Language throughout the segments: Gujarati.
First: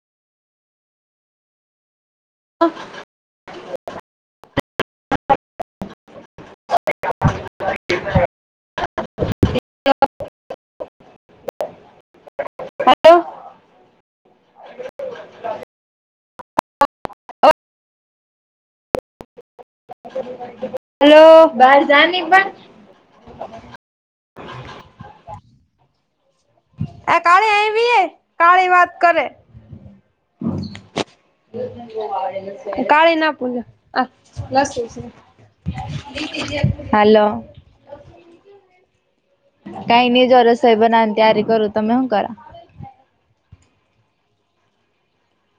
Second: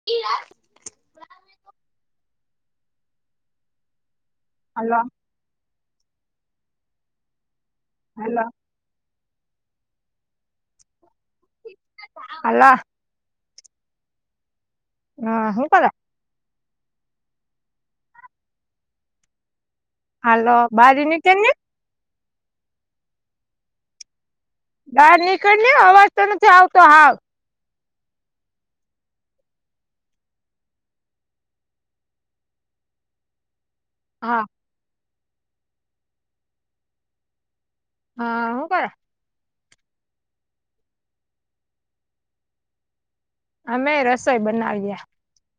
[inaudible] ઓફ [unintelligible] અલ્ [unintelligible] હચ [unintelligible] હાલ [unintelligible] એક [unintelligible] હલો- હા હું કરે - હાલો બહાર હલો નીકળ ને બાર જની પણ- બહાર નીકળને અવાજ તો નથી આવતો હાવ- કાળી આવીએ કાળી વાત કરે- કાળી ના પૂજા- હા- હલો- હા હું - કઈ નહી જો રસોઈ બનાવ ત્યારે કરું તમે શું કરા- અમે રસોઈ બનાવીયા-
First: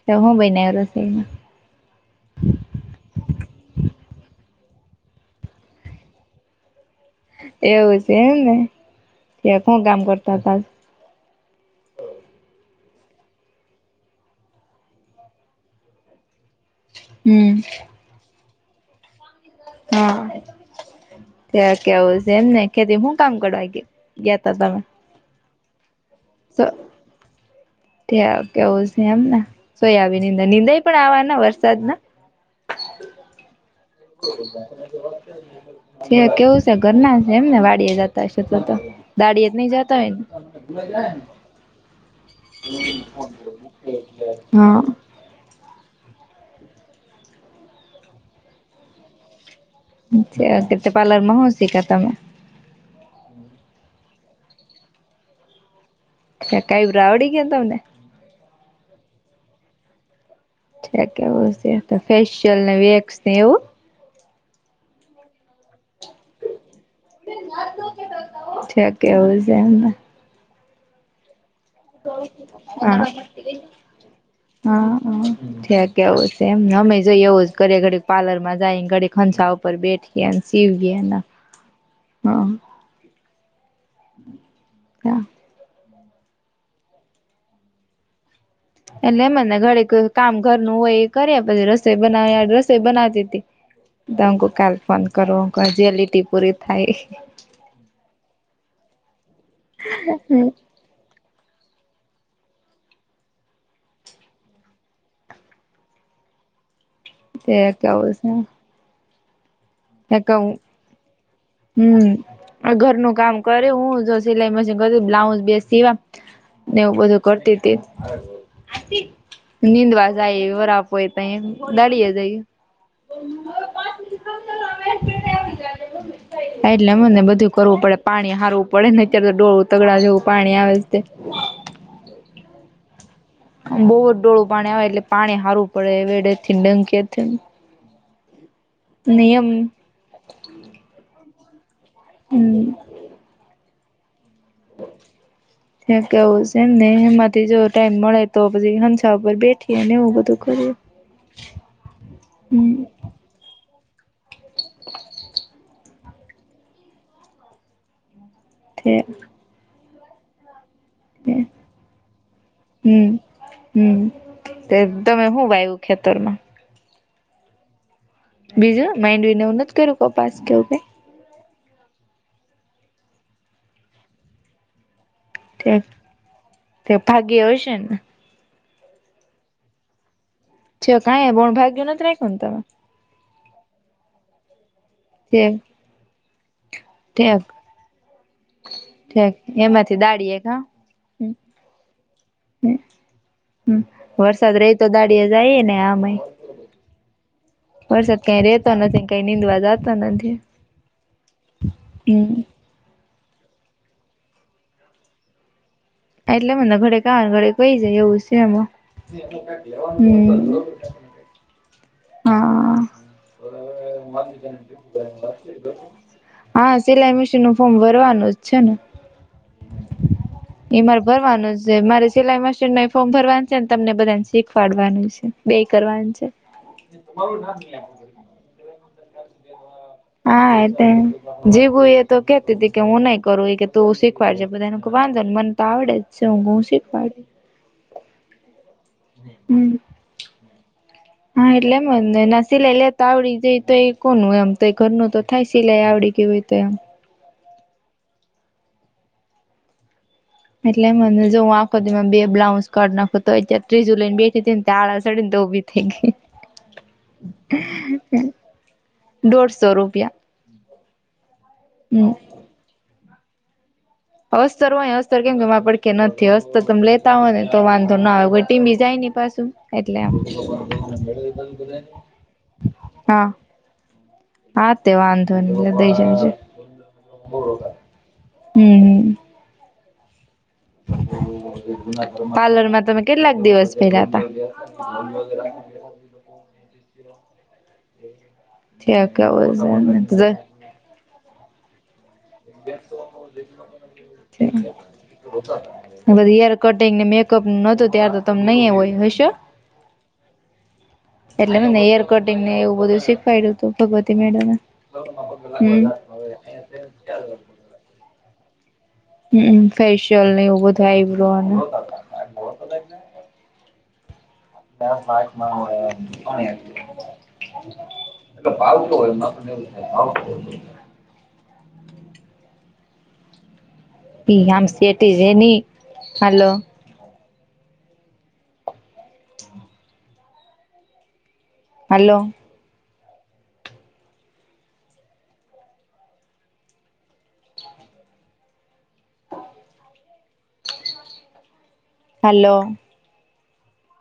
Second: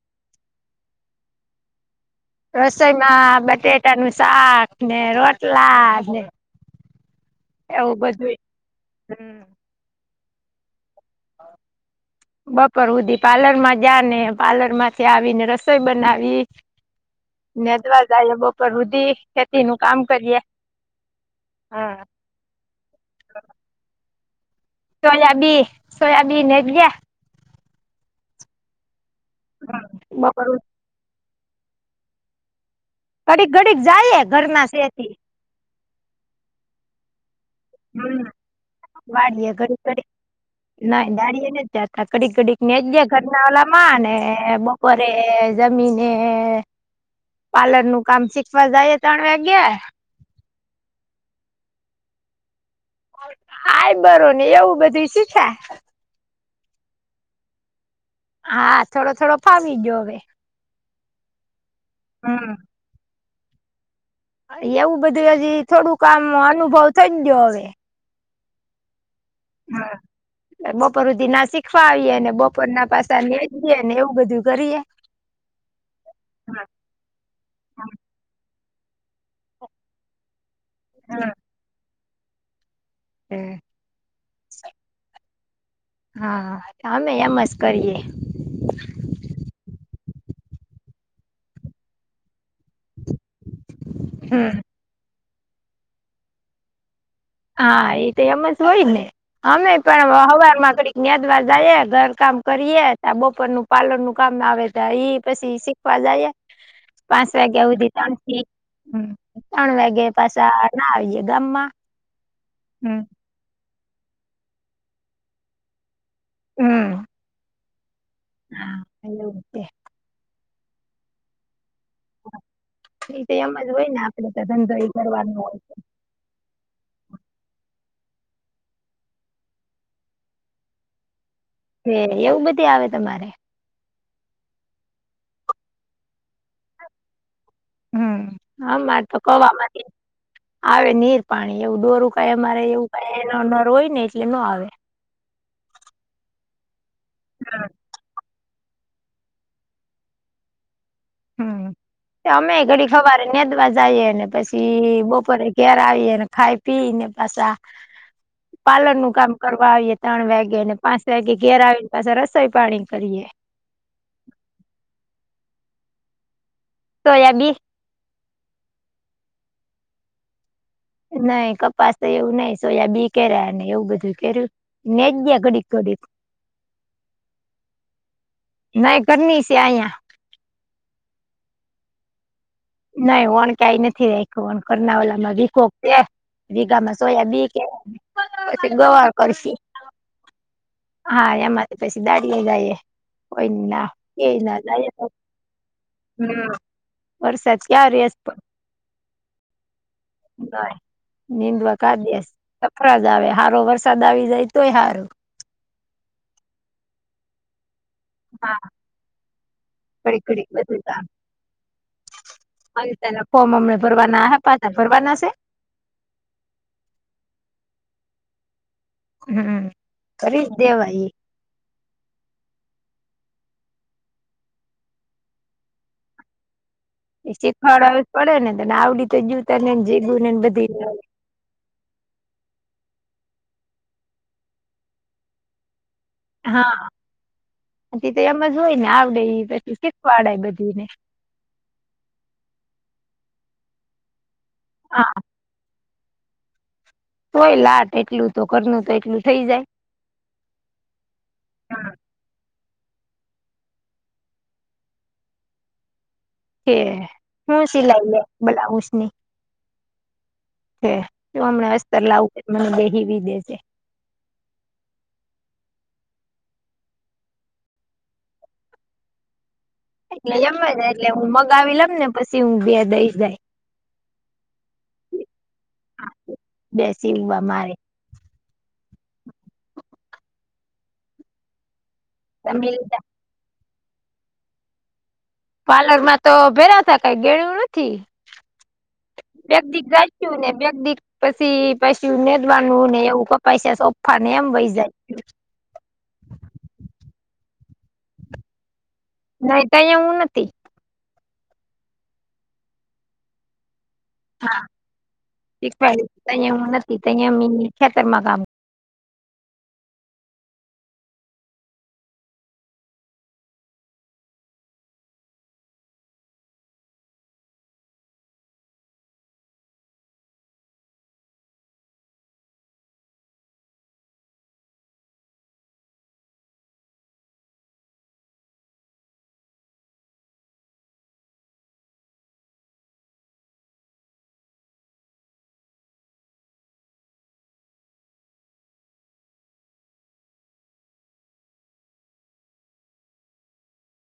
તો હું બને રસોઈમાં રસોઈમાં બટેટા નું શાક ને રોટલા ને એવું છે એમને હમ ત્યા કોણ કામ કરતા હતા. હા બપોર ઉધી પાર્લર માં જા ને પાર્લર માંથી આવી ને રસોઈ બનાવી. હમ નનેદવા જાય બપ રુધિ- હા ત્યાં હા ક્યાવ- એમને કેતી હું કામ કરવા ગયાતા તમે. સોયાબીન સોયાબીન્યા ત્યા કેવું છે એમ સોયાબીન નીંદ બપોર નિંદાઈ પણ આવાના વરસાદ ના કડીક ઘડીક જાય ઘરમાં છેથી. [inaudible] જે કેવું છે ઘરના છે એમને વા. હમ વાળિય ઘડી જતા ઘડી હોય ને ના દાળિયે જાત ત કડીક કડીક નેચ દે ઘરના વાળલા માં ને હા બપોરે એ જમીને પાર્લર નું કામ શીખવા જાય ત્રણ વાગ્યા. કે બ્યૂટી પાલર માં હું શીખે તમે. હાઈ બરો ને એવું બધું શીખાયે. અ કઈ રાવડી ગયા તમને. હા થોડો થોડો ફાવી ગયો હવે. હમ ફેેશિયલ ને એક સ્નેવ એવું બધું હજી થોડુંક આમ અનુભવ થઈ ગયો હવે. છે કેવું. છે એમને હા બપરધ નાસિક -વીએ અને બપોર ના હા પાસા જએ ને એવું બધું કરીએ. હમ ે કે એવું છે એમને અમે જોઈએ એવું જ ઘરે ઘડી પારલર માં જાય ઘડી ખંસા ઉપર બેઠી. નસીવીના હા હમ. ક હા અમે એ મસ્ત કરીએ. એટલે મનેને ઘરે કામ ઘરનું હોય એ કર્યા પછી રસોઈ બનાવ્યા. સ બ ના ત હમ કાલ ફોન કર જ પુરી થાય. હા એ તો એમ જ હોય ને અમે પણ હવાર માંડી [unintelligible] જાઈએ ઘર કામ કરીએ ત બપોર નું પાલન નું કામ આવે ત ઈ પછી શીખવા જઈએ. પાંચ તે વાગ્યા સુધી ત્રણથી કેવું હ ત્રણ વાગે છે કવ પાછા ના આવીે ગામ માં. હમ ઘરનું કામ કરે હું જો સિલાઈ મશીન કરી બ્લાઉઝ બેસ સીવા. ને હમ એવું બધું કરતી હતી હા એવું છે નિનીંદવા. જાય બરા આપતાળ એ તો એમ જ હોય ને આપડે તો ધંધડી કરવાનું હોય. [unintelligible] એટલે મને બધું કરવું પડે પાણી હારવું પડે ને અત્યારે તો ડોળું તગડા જેવું પાણી આવે તે. હ એવું બધી આવે તમારે. બહુ જ ડોળું પાણી આવે એટલે પાણી હારવું પડે વેડે થી ડંકી. હમ આરે તો કવામાંથી આવે નીર. પાણી એવું દોરું ક મારે હમ એવું ક ર હોય ને એટલે ન આવે. ત કેવું છે એમ નહ એમાંથી જોવ હમ ટાઈમ મળે. તો હનસા ઉપર બેઠી એ ને બધું કરી. હમ અમે ઘડી ખવાર ને દ્વાર જઈએ ને પછી હિ બપોરે ઘેર આવીએ ને ખાઈ પી ને પાછા હ પાલરનું કામ કરવા આવીએ ત્રણ વાગે ને પાંચ વાગે ઘેર આવીને પાછ રસોઈ પાણી હમ કરીયે. હમ તમે શું વાયું ખેતરમાં સોયાબીન બીજું માઇન્ડને એ નથી કરું ક પાસ કેવું ક- નહી કપાસ તો એવું નહી સોયા બી કે્યા ને એવું બધું કે્યું ને જ તે ભાગી હશે નાહી કરની સ આહીયા છ કં બોણ ભાગ્યયોનત નહી કોતામાં નઈ વણ કઈ નથી ર વ કર્નાવાલામાં વીખો વીગામાં સોયા ઠેક બી કે પછી ગવાર ઠેક કરશે એમાંથી દાડીએ કા હા એમાં પછી દાડી જાય કોઈ ના કે વરસાદ ના લ રહી તો દાડીએ જઈએ ને આમાંય હમ વરસાદ ક્યા રેસ વરસાદ પણ કઈ રેતો નથી કઈ નીંદવા જાતો નથી [unintelligible] નીંદણ કાર દેશ. હમ સફળ જ આવે સારો વરસાદ આવી જાય તોય સારું એટલે મને ઘરે કા ઘરે કોઈ જાય એવું છે હા એમાં [unintelligible] હમ્મ. હવે તના ફોર્મ હમ ભરવાના આપા હતા ભરવાના છે હા સિલાઈ મશીન નું ફોર્મ ભરવાનું જ છે ને હમ કરી જ એ મારે દેવાય ભરવાનું જ જે મારે સિલાઈ મશીન ફોર્મ ભરવાનું છે ને તમને બધાને શીખવાડવાનું છે બે કરવાની છે. શીખવાડાવ પડે ને તને આવડી તો જોતા ને હા બધી આતે જીભું એ તો કેતી હતી કે હું નહી કરું એ કે તું શીખવાડજે બધા ને મે કહું વાંધો ને મન તો આવડે જ. છે હું હા શીખવાડ પછી તો એમ જ હોય ને આવડે એ હમ પછી શીખવાડાય બધીને. હા એટલે મંધ નસીલે એલે ત આવડી જ તો કોનું એમ તો હા ઘરનું તો થાય સિલાઈ આવડી કે હોય તો કોય લાટ એટલું તો કરનું તો એટલું થઈ જાય એટલે મને જો હું આખોદી માં બે બ્લાઉઝ કાઢ નાખું તો ત્યારે ત્રીજું લઈને બેઠી હતી ને ત આળા સડી ને તો ઉ થઇ ગયી કે હું સિલાઈ લે બ્લાઉઝ ની દોઢસો રૂપિયા હે તો હમને અસ્તર હમ લાવું મને બેહીવી દેશે અસ્તર હોય અસ્તર કેમ કેમાં પડખે નથી અસ્તર તમે લેતા હોય ને તો વાંધો ના આવે ટીમી જાય ને પાછું એટલે એમ જ એટલે હું મગાવી લમ ને પછી હું બે દઈશ હા જાય. હા તે વાંધોની તે દઈ જાય છે બે સીવવા મારે હમ પાર્લરમાં તમે કેટલાક દિવસ કયરા તા પાર્લર માં તો ભેરા તા કઈ ગેળું નથી થયા બેગ દી કેવું ગાયશું ને બેગ દિ પછી પછીને જ માનવું ને એવું પૈસા સોફાને એમ વહી જાય બધી હેર કટિંગ ને મેકઅપ નું નોતું ત્યારે તો તમ નહી હોય જ નહી તઈ એવુ નથી એટલેને હેર કટિંગ ને એવું બધું શીખવાડ્યું હતું ભગવતી મેડમેં હમ તયા હું નથી તયા મ ખેતર માં કામ હમ ફેશિયલ ને એવું બધું આઈબ્રો અને [inaudible] ભાવતો હોય [inaudible] આમ સેટી જેની હાલો હાલો હાલો